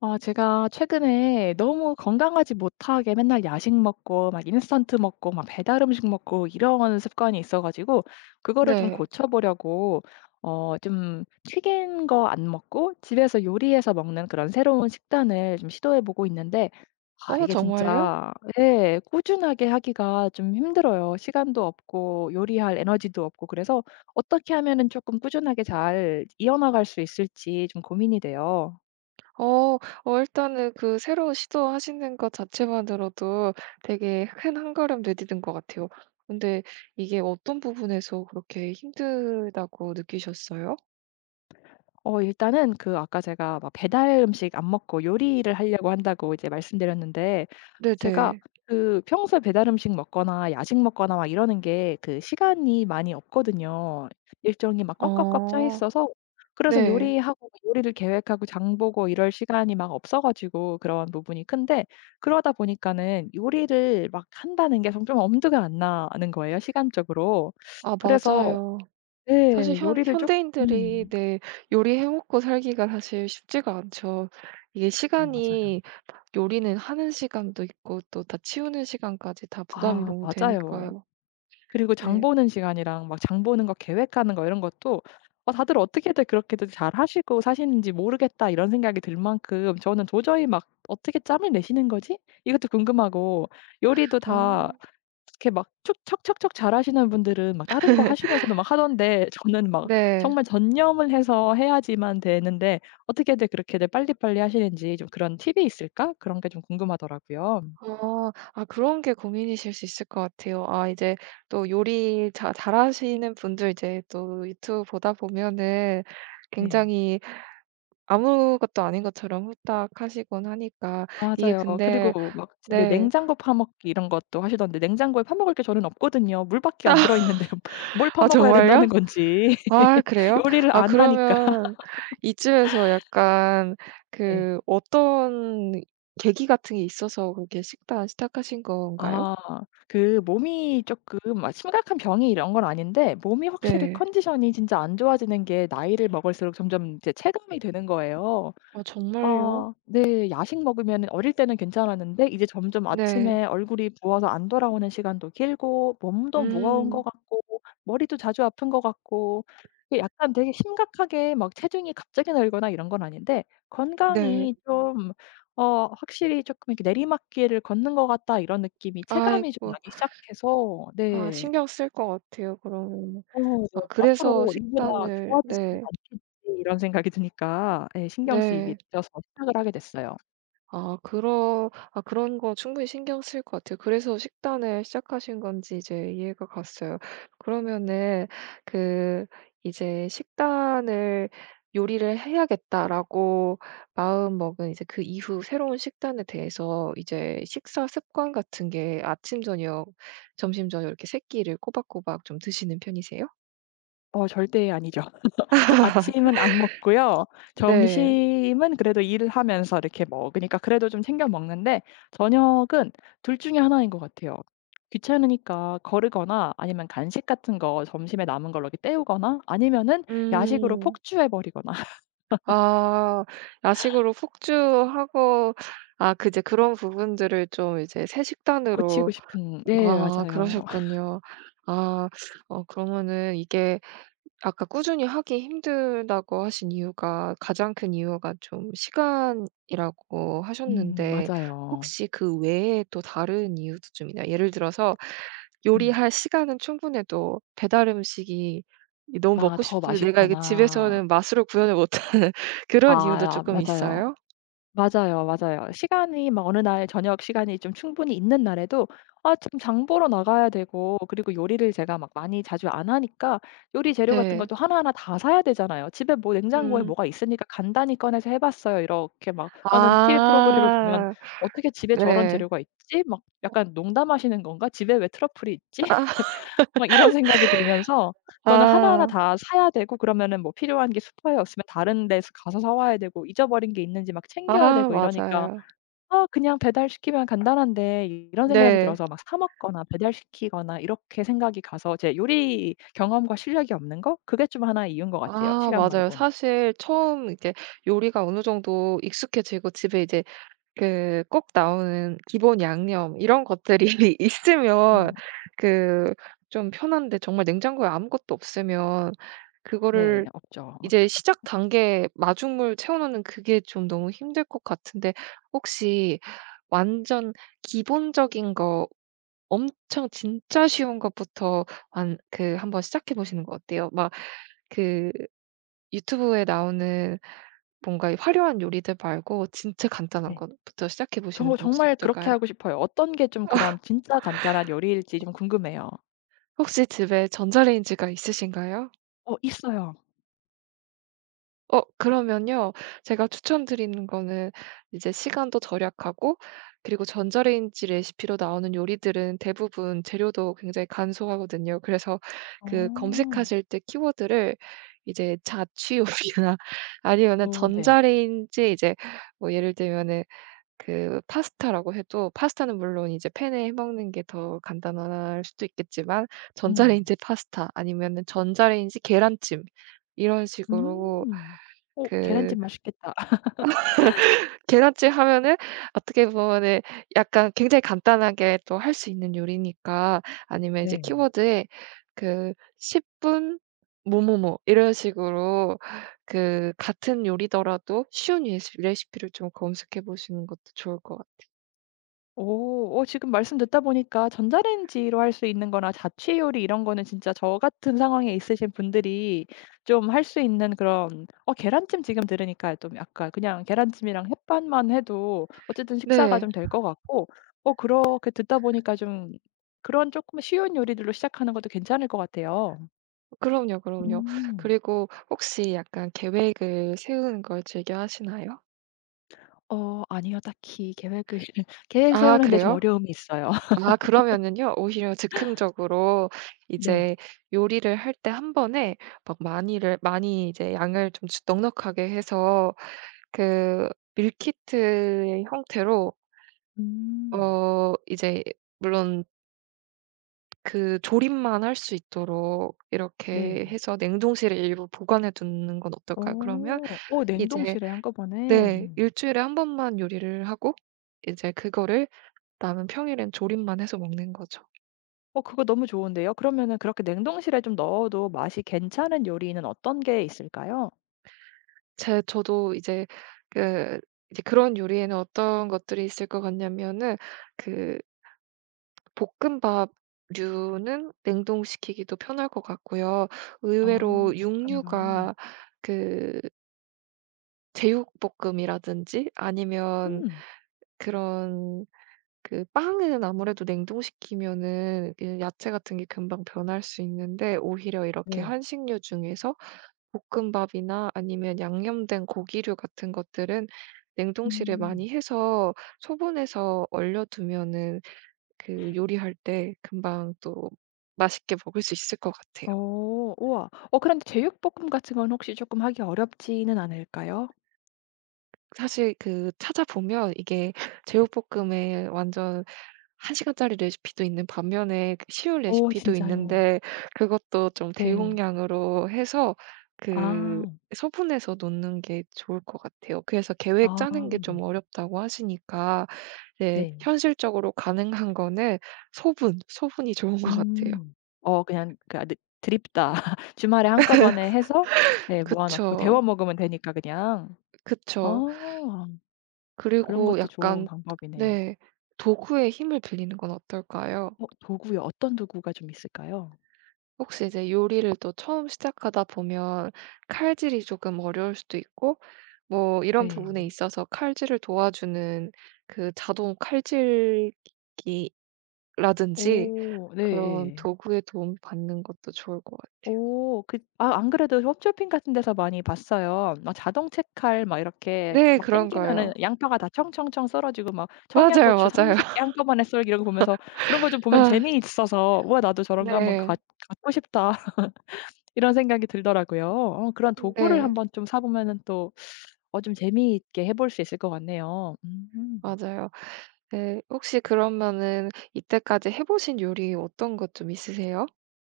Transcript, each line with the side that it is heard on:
left: 아 제가 최근에 너무 건강하지 못하게 맨날 야식 먹고 막 인스턴트 먹고 막 배달 음식 먹고 이런 습관이 있어 가지고 그거를 좀
right: 네.
left: 고쳐보려고 어 좀 튀긴 거 안 먹고 집에서 요리해서 먹는 그런 새로운 식단을 좀 시도해 보고 있는데 아
right: 어
left: 이게
right: 정말요?
left: 진짜 예 꾸준하게 하기가 좀 힘들어요. 시간도 없고 요리할 에너지도 없고 그래서 어떻게 하면은 쪼끔 꾸준하게 잘 이어나갈 수 있을지 좀 고민이 돼요.
right: 어. 어 일단은 그 새로운 시도하시는 것 자체만으로도 되게 큰 1 걸음 내디딘 것 같아요. 근데 이게 어떤 부분에서 그렇게 힘들다고 느끼셨어요?
left: 어 일단은 그 아까 제가 막 배달 음식 안 먹고 요리를 하려고 한다고 이제 말씀드렸는데 제가
right: 네네.
left: 그 평소에 배달 음식 먹거나 야식 먹거나 막 이러는 게 그 시간이 많이 없거든요. 일정이 막 꽉꽉꽉 짜
right: 어.
left: 있어서 그래서
right: 네.
left: 요리하고 요리를 계획하고 장 보고 이럴 시간이 막 없어 가지고 그런 부분이 큰데 그러다 보니까는 요리를 막 한다는 게 전 좀 엄두가 안 나는 거예요 시간적으로.
right: 아
left: 그래서
right: 맞아요.
left: 네
right: 사실 현
left: 요리를
right: 현대인들이
left: 쪼끔
right: 네 요리해 먹고 살기가 사실 쉽지가 않죠. 이게
left: 어 맞아요.
right: 시간이 요리는 하는 시간도 있고 또 다 치우는 시간까지 다 부담이
left: 아
right: 너무
left: 맞아요.
right: 되니까요.
left: 그리고 장
right: 네.
left: 보는 시간이랑 막 장 보는 거 계획하는 거 이런 것도 '아 다들 어떻게들 그렇게들 잘하시고 사시는지 모르겠다.' 이런 생각이 들 만큼 저는 도저히 막 '어떻게 짬을 내시는 거지?' 이것도 궁금하고 요리도 다
right: 아.
left: 이렇게 막 척척척척 잘하시는 분들은 막 다른 거 하시면서도 막 하던데 저는 막
right: 네.
left: 정말 전념을 해서 해야지만 되는데 '어떻게들 그렇게들 빨리빨리 하시는지 좀 그런 팁이 있을까?' 그런 게 좀 궁금하더라고요.
right: 아. 아 그런 게 고민이실 수 있을 것 같아요. 아 이제 또 요리 자 잘하시는 분들 이제 또 유튜브 보다 보면은
left: 네.
right: 굉장히 아무것도 아닌 것처럼 후딱 하시곤 하니까. 이게
left: 맞아요.
right: 근데
left: 그리고 막 집에
right: 네.
left: 냉장고 파먹기 이런 것도 하시던데 냉장고에 파먹을 게 저는 없거든요. 물 밖에 안 들어있는데요. 뭘
right: 아
left: 파먹어야
right: 정말요?
left: 된다는 건지.
right: 아 그래요?
left: 요리를
right: 아
left: 안 하니까.
right: 그러면 이쯤에서 약간
left: 네.
right: 그 어떤 계기 같은 게 있어서 그렇게 식단 시작하신 건가요?
left: 아 그 몸이 쪼끔 아 심각한 병이 이런 건 아닌데 몸이 확실히
right: 네.
left: 컨디션이 진짜 안 좋아지는 게 나이를 먹을수록 점점 이제 체감이 되는 거예요.
right: 아 정말요?
left: 아 네. 야식 먹으면은 어릴 때는 괜찮았는데 이제 점점
right: 네.
left: 아침에 얼굴이 부어서 안 돌아오는 시간도 길고 몸도 무거운 거
right: 음.
left: 같고 머리도 자주 아픈 거 같고 그 약간 되게 심각하게 막 체중이 갑자기 늘거나 이런 건 아닌데
right: 네.
left: '건강이 좀 어 확실히 쪼끔 이렇게 내리막길을 걷는 것 같다.' 이런 느낌이 체감이 좀
right: 아이고.
left: 나기 시작해서.
right: 아
left: 네.
right: 신경 쓰일 것 같아요 그러면은.
left: 어 네.
right: 아 그래서
left: '앞으로 이거보다
right: 식단을
left: 좋아지지는
right: 네.
left: 않겠지.' 이런 생각이 드니까 예 신경 쓰이게
right: 네.
left: 되어서 시작을 하게 됐어요.
right: 아 그러 아 그런 거 충분히 신경 쓰일 것 같아요. 그래서 식단을 시작하신 건지 이제 이해가 갔어요. 그러면은 그 이제 식단을 '요리를 해야겠다.'라고 마음먹은 이제 그 이후 새로운 식단에 대해서 이제 식사 습관 같은 게 아침 저녁 점심 저녁 이렇게 3 끼를 꼬박꼬박 좀 드시는 편이세요?
left: 어 절대 아니죠. 아침은 안 먹고요.
right: 네.
left: 점심은 그래도 일을 하면서 이렇게 먹으니까 그래도 좀 챙겨 먹는데 저녁은 2 중에 1 것 같아요. 귀찮으니까 거르거나 아니면 간식 같은 거 점심에 남은 걸로 이렇게 때우거나 아니면은 야식으로
right: 음.
left: 폭주해 버리거나.
right: 아 야식으로 폭주하고 아 그 이제 그런 부분들을 좀 이제 새
left: 고치고
right: 식단으로.
left: 싶은 네
right: 아
left: 맞아요.
right: 그러셨군요. 아 어 그러면은 이게 아까 꾸준히 하기 힘들다고 하신 이유가 가장 큰 이유가 좀 시간이라고
left: 음
right: 하셨는데
left: 맞아요.
right: 혹시 그 외에 또 다른 이유도 좀 있나요? 예를 들어서
left: 음.
right: 요리할 시간은 충분해도 배달 음식이 이 너무
left: 아
right: 먹고
left: 더
right: 싶은데 내가 이게
left: 맛있거나.
right: 집에서는 맛으로 구현을 못하는 그런
left: 아
right: 이유도
left: 야
right: 조금
left: 맞아요.
right: 있어요?
left: 맞아요, 맞아요. 시간이 막 어느 날 저녁 시간이 좀 충분히 있는 날에도 아 지금 장 보러 나가야 되고 그리고 요리를 제가 막 많이 자주 안 하니까 요리 재료 같은
right: 네.
left: 것도 하나하나 다 사야 되잖아요. "집에 뭐 냉장고에
right: 음.
left: 뭐가 있으니까 간단히 꺼내서 해봤어요." 이렇게 막 하는 티비 프로그램을 보면
right: 아
left: '어떻게 집에 저런
right: 네.
left: 재료가 있지?' 막 약간 '농담하시는 건가? 집에 왜 트러플이 있지?'
right: 아.
left: 막 이런 생각이 들면서 저는 하나하나
right: 아.
left: 다 사야 되고 그러면은 뭐 필요한 게 슈퍼에 없으면 다른 데서 가서 사 와야 되고 잊어버린 게 있는지 막 챙겨야
right: 아
left: 되고 이러니까
right: 맞아요.
left: '아 그냥 배달시키면 간단한데.' 이런 생각이
right: 네.
left: 들어서 막 사 먹거나 배달시키거나 이렇게 생각이 가서 제 요리 경험과 실력이 없는 거 그게 좀 하나의 이유인 것 같아요,
right: 아
left: 시간
right: 맞아요.
left: 말고는.
right: 사실 처음 이렇게 요리가 어느 정도 익숙해지고 집에 이제 그 꼭 나오는 기본양념 이런 것들이 있으면
left: 음.
right: 그 좀 편한데 정말 냉장고에 아무것도 없으면
left: 네
right: 그거를
left: 없죠.
right: 이제 시작 단계 마중물 채워놓는 그게 좀 너무 힘들 것 같은데. 혹시 완전 기본적인 거 엄청 진짜 쉬운 것부터 한 그 한번 시작해 보시는 거 어때요? 막 그 유튜브에 나오는 뭔가 이 화려한 요리들 말고 진짜 간단한
left: 네.
right: 것부터 시작해 보시는
left: 저도
right: 건 혹시
left: 정말 그렇게
right: 어떨까요?
left: 하고 싶어요. 어떤 게 좀 그런 진짜 간단한 요리일지 좀 궁금해요.
right: 혹시 집에 전자레인지가 있으신가요?
left: 어 있어요.
right: 어 그러면요. 제가 추천드리는 거는 이제 시간도 절약하고 그리고 전자레인지 레시피로 나오는 요리들은 대부분 재료도 굉장히 간소하거든요. 그래서 그
left: 어.
right: 검색하실 때 키워드를 이제 자취 요리나 아니면은
left: 어 네.
right: 전자레인지 이제 뭐 예를 들면은 그 파스타라고 해도 파스타는 물론 이제 팬에 해 먹는 게 더 간단할 수도 있겠지만
left: 음.
right: 전자레인지 파스타 아니면은 전자레인지 계란찜 이런 식으로
left: 음. 어
right: 그
left: 계란찜 맛있겠다.
right: 계란찜 하면은 어떻게 보면은 약간 굉장히 간단하게 또 할 수 있는 요리니까 아니면 이제
left: 네.
right: 키워드에 그 10분 뭐뭐뭐 이런 식으로 그 같은 요리더라도 쉬운 레시 레시피를 좀 검색해 보시는 것도 좋을 것 같아요.
left: 오 어 지금 말씀 듣다 보니까 전자레인지로 할 수 있는 거나 자취 요리 이런 거는 진짜 저 같은 상황에 있으신 분들이 좀 할 수 있는 그런 어 계란찜 지금 들으니까 좀 약간 그냥 계란찜이랑 햇반만 해도 어쨌든 식사가
right: 네.
left: 좀 될 것 같고 어 그렇게 듣다 보니까 좀 그런 조금 쉬운 요리들로 시작하는 것도 괜찮을 것 같아요.
right: 그럼요, 그럼요.
left: 음.
right: 그리고 혹시 약간 계획을 세우는 걸 즐겨하시나요?
left: 어 아니요. 딱히 계획을 계획을
right: 아
left: 세우는 데 좀
right: 그래요?
left: 어려움이 있어요.
right: 아 그러면은요 오히려 즉흥적으로
left: 네.
right: 이제 요리를 할 때 1 번에 막 많이를 많이 이제 양을 좀 넉넉하게 해서 그 밀키트의 형태로
left: 음.
right: 어 이제 물론 그 조림만 할 수 있도록 이렇게
left: 네.
right: 해서 냉동실에 일부 보관해 두는 건 어떨까요? 그러면
left: 어. 어
right: 이제
left: 냉동실에 한꺼번에.
right: 네. 1
left: 음.
right: 주일에 1 번만 요리를 하고 이제 그거를 나는 평일엔 조림만 해서 먹는 거죠.
left: 어 그거 너무 좋은데요. 그러면은 그렇게 냉동실에 좀 넣어도 맛이 괜찮은 요리는 어떤 게 있을까요?
right: 제 저도 이제 그 이제 그런 요리에는 어떤 것들이 있을 것 같냐면은 그 볶음밥 류는 냉동시키기도 편할 것 같고요.
left: 아
right: 의외로
left: 볶음밥.
right: 육류가 그 제육볶음이라든지 아니면
left: 음.
right: 그런 그 빵은 아무래도 냉동시키면은 그 야채 같은 게 금방 변할 수 있는데 오히려 이렇게
left: 네.
right: 한식류 중에서 볶음밥이나 아니면 양념된 고기류 같은 것들은 냉동실에
left: 음.
right: 많이 해서 소분해서 얼려두면은 그 요리할 때 금방 또 맛있게 먹을 수 있을 것 같아요.
left: 어 우와. 어 그런데 제육볶음 같은 건 혹시 쪼끔 하기 어렵지는 않을까요?
right: 사실 그 찾아보면 이게
left: 네.
right: 제육볶음에 완전 1 시간짜리 레시피도 있는 반면에 그 쉬운
left: 어
right: 레시피도
left: 진짜요.
right: 있는데 그것도 좀
left: 네.
right: 대용량으로 해서 그
left: 아.
right: 소분해서 놓는 게 좋을 것 같아요. 그래서 계획
left: 아
right: 짜는 게 좀
left: 네.
right: 어렵다고 하시니까 예
left: 네.
right: 현실적으로 가능한 거는 소분, 소분이 좋은 것 같아요.
left: 음. 어 그냥 가득 드립다. 주말에 한꺼번에 해서 네 모아놓고 데워
right: 그쵸.
left: 먹으면 되니까 그냥.
right: 그쵸.
left: 어 그런
right: 그리고
left: 것도 좋은
right: 약간
left: 방법이네요.
right: 네. 도구의 힘을 빌리는 건 어떨까요?
left: 어 도구요. 어떤 도구가 좀 있을까요?
right: 혹시 이제 요리를 또 처음 시작하다 보면 칼질이 조금 어려울 수도 있고 뭐 이런 부분에
left: 네.
right: 있어서 칼질을 도와주는 그 자동 칼질기라든지
left: 어
right: 그런
left: 네예.
right: 도구의 도움받는 것도 좋을 것 같아요.
left: 오 그 아 안 그래도 홈쇼핑 같은 데서 많이 봤어요. 막 자동 채칼 막 이렇게
right: 네.
left: 막
right: 그런
left: 땡기면은
right: 거요.
left: 양파가 다 청청청 썰어지고 막
right: 맞아요,
left: 청양고추
right: 맞아요.
left: 30 개 한꺼번에 썰기 이런 거 보면서 그런 거 좀 보면
right: 아.
left: 재미있어서 '와 나도 저런 거 한번
right: 네.
left: 갖 갖고 싶다.' 이런 생각이 들더라고요. 어 그런 도구를
right: 네.
left: 한번 좀 사보면은 또 어 좀 재미있게 해 볼 수 있을 것 같네요. 음.
right: 맞아요. 네 혹시 그러면은 이때까지 해 보신 요리 어떤 것 좀 있으세요?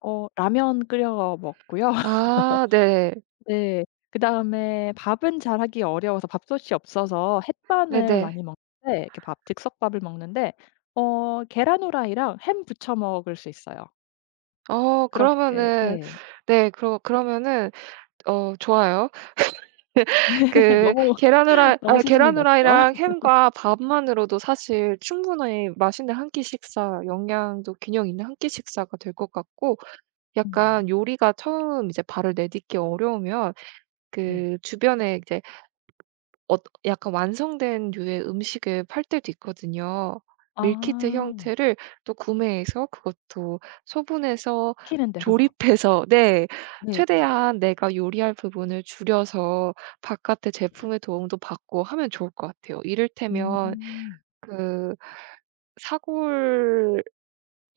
left: 어 라면 끓여 먹고요.
right: 아 네.
left: 네. 그다음에 밥은 잘하기 어려워서 밥솥이 없어서 햇반을
right: 네네.
left: 많이 먹는데 그 밥 즉석밥을 먹는데 어 계란 프라이랑 햄 부쳐 먹을 수 있어요.
right: 어
left: 그렇게
right: 그러면은
left: 예.
right: 네 그러 그러면은 어 좋아요. 그
left: 너무,
right: 계란 프라
left: 너무
right: 아
left: 수준이
right: 계란
left: 낮죠.
right: 프라이랑 햄과 밥만으로도 사실 충분히 맛있는 1 끼 식사 영양도 균형 있는 1 끼 식사가 될 것 같고 약간
left: 음.
right: 요리가 처음 이제 발을 내딛기 어려우면
left: 네.
right: 그 주변에 이제 어 약간 완성된 류의 음식을 팔 때도 있거든요. 밀키트
left: 아.
right: 형태를 또 구매해서 그것도 소분해서
left: 시키는 대로.
right: 조립해서 네.
left: 네.
right: 최대한 내가 요리할 부분을 줄여서 바깥에 제품의 도움도 받고 하면 좋을 것 같아요. 이를테면
left: 음.
right: 그 사골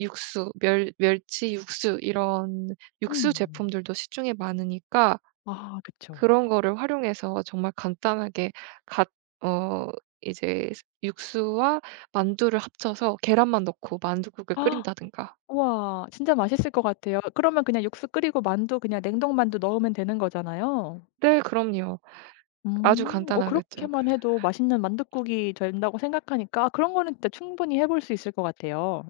right: 육수 멸 멸치 육수 이런 육수
left: 음.
right: 제품들도 시중에 많으니까
left: 아 그쵸.
right: 그런 거를 활용해서 정말 간단하게 갇 어 이제 스 육수와 만두를 합쳐서 계란만 넣고 만두국을 끓인다든가.
left: 우와 진짜 맛있을 것 같아요. 그러면 그냥 육수 끓이고 만두 그냥 냉동 만두 넣으면 되는 거잖아요.
right: 네 그럼요. 아주
left: 음 어
right: 간단하겠죠. 그
left: 그렇게만 해도 맛있는 만둣국이 된다고 생각하니까 아 그런 거는 진짜 충분히 해볼 수 있을 것 같아요.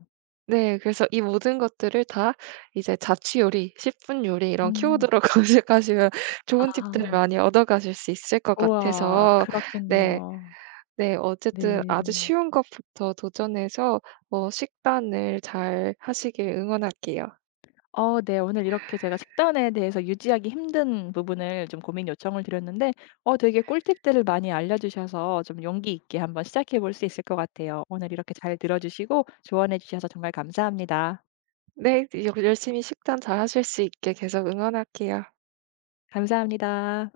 right: 네 그래서 이 모든 것들을 다 이제 자취 요리 10 분 요리 이런
left: 음.
right: 키워드로 검색하시면 좋은 팁들을
left: 아.
right: 많이 얻어 가실 수 있을 것
left: 우와
right: 같아서 네.
left: 그렇겠네요.
right: 네 어쨌든
left: 네.
right: 아주 쉬운 것부터 도전해서 어 식단을 잘 하시길 응원할게요.
left: 어 네 오늘 이렇게 제가 식단에 대해서 유지하기 힘든 부분을 좀 고민 요청을 드렸는데 어 되게 꿀팁들을 많이 알려주셔서 좀 용기 있게 한번 시작해 볼 수 있을 것 같아요. 오늘 이렇게 잘 들어주시고 조언해 주셔서 정말 감사합니다.
right: 네 이제 열 열심히 식단 잘 하실 수 있게 계속 응원할게요.
left: 감사합니다.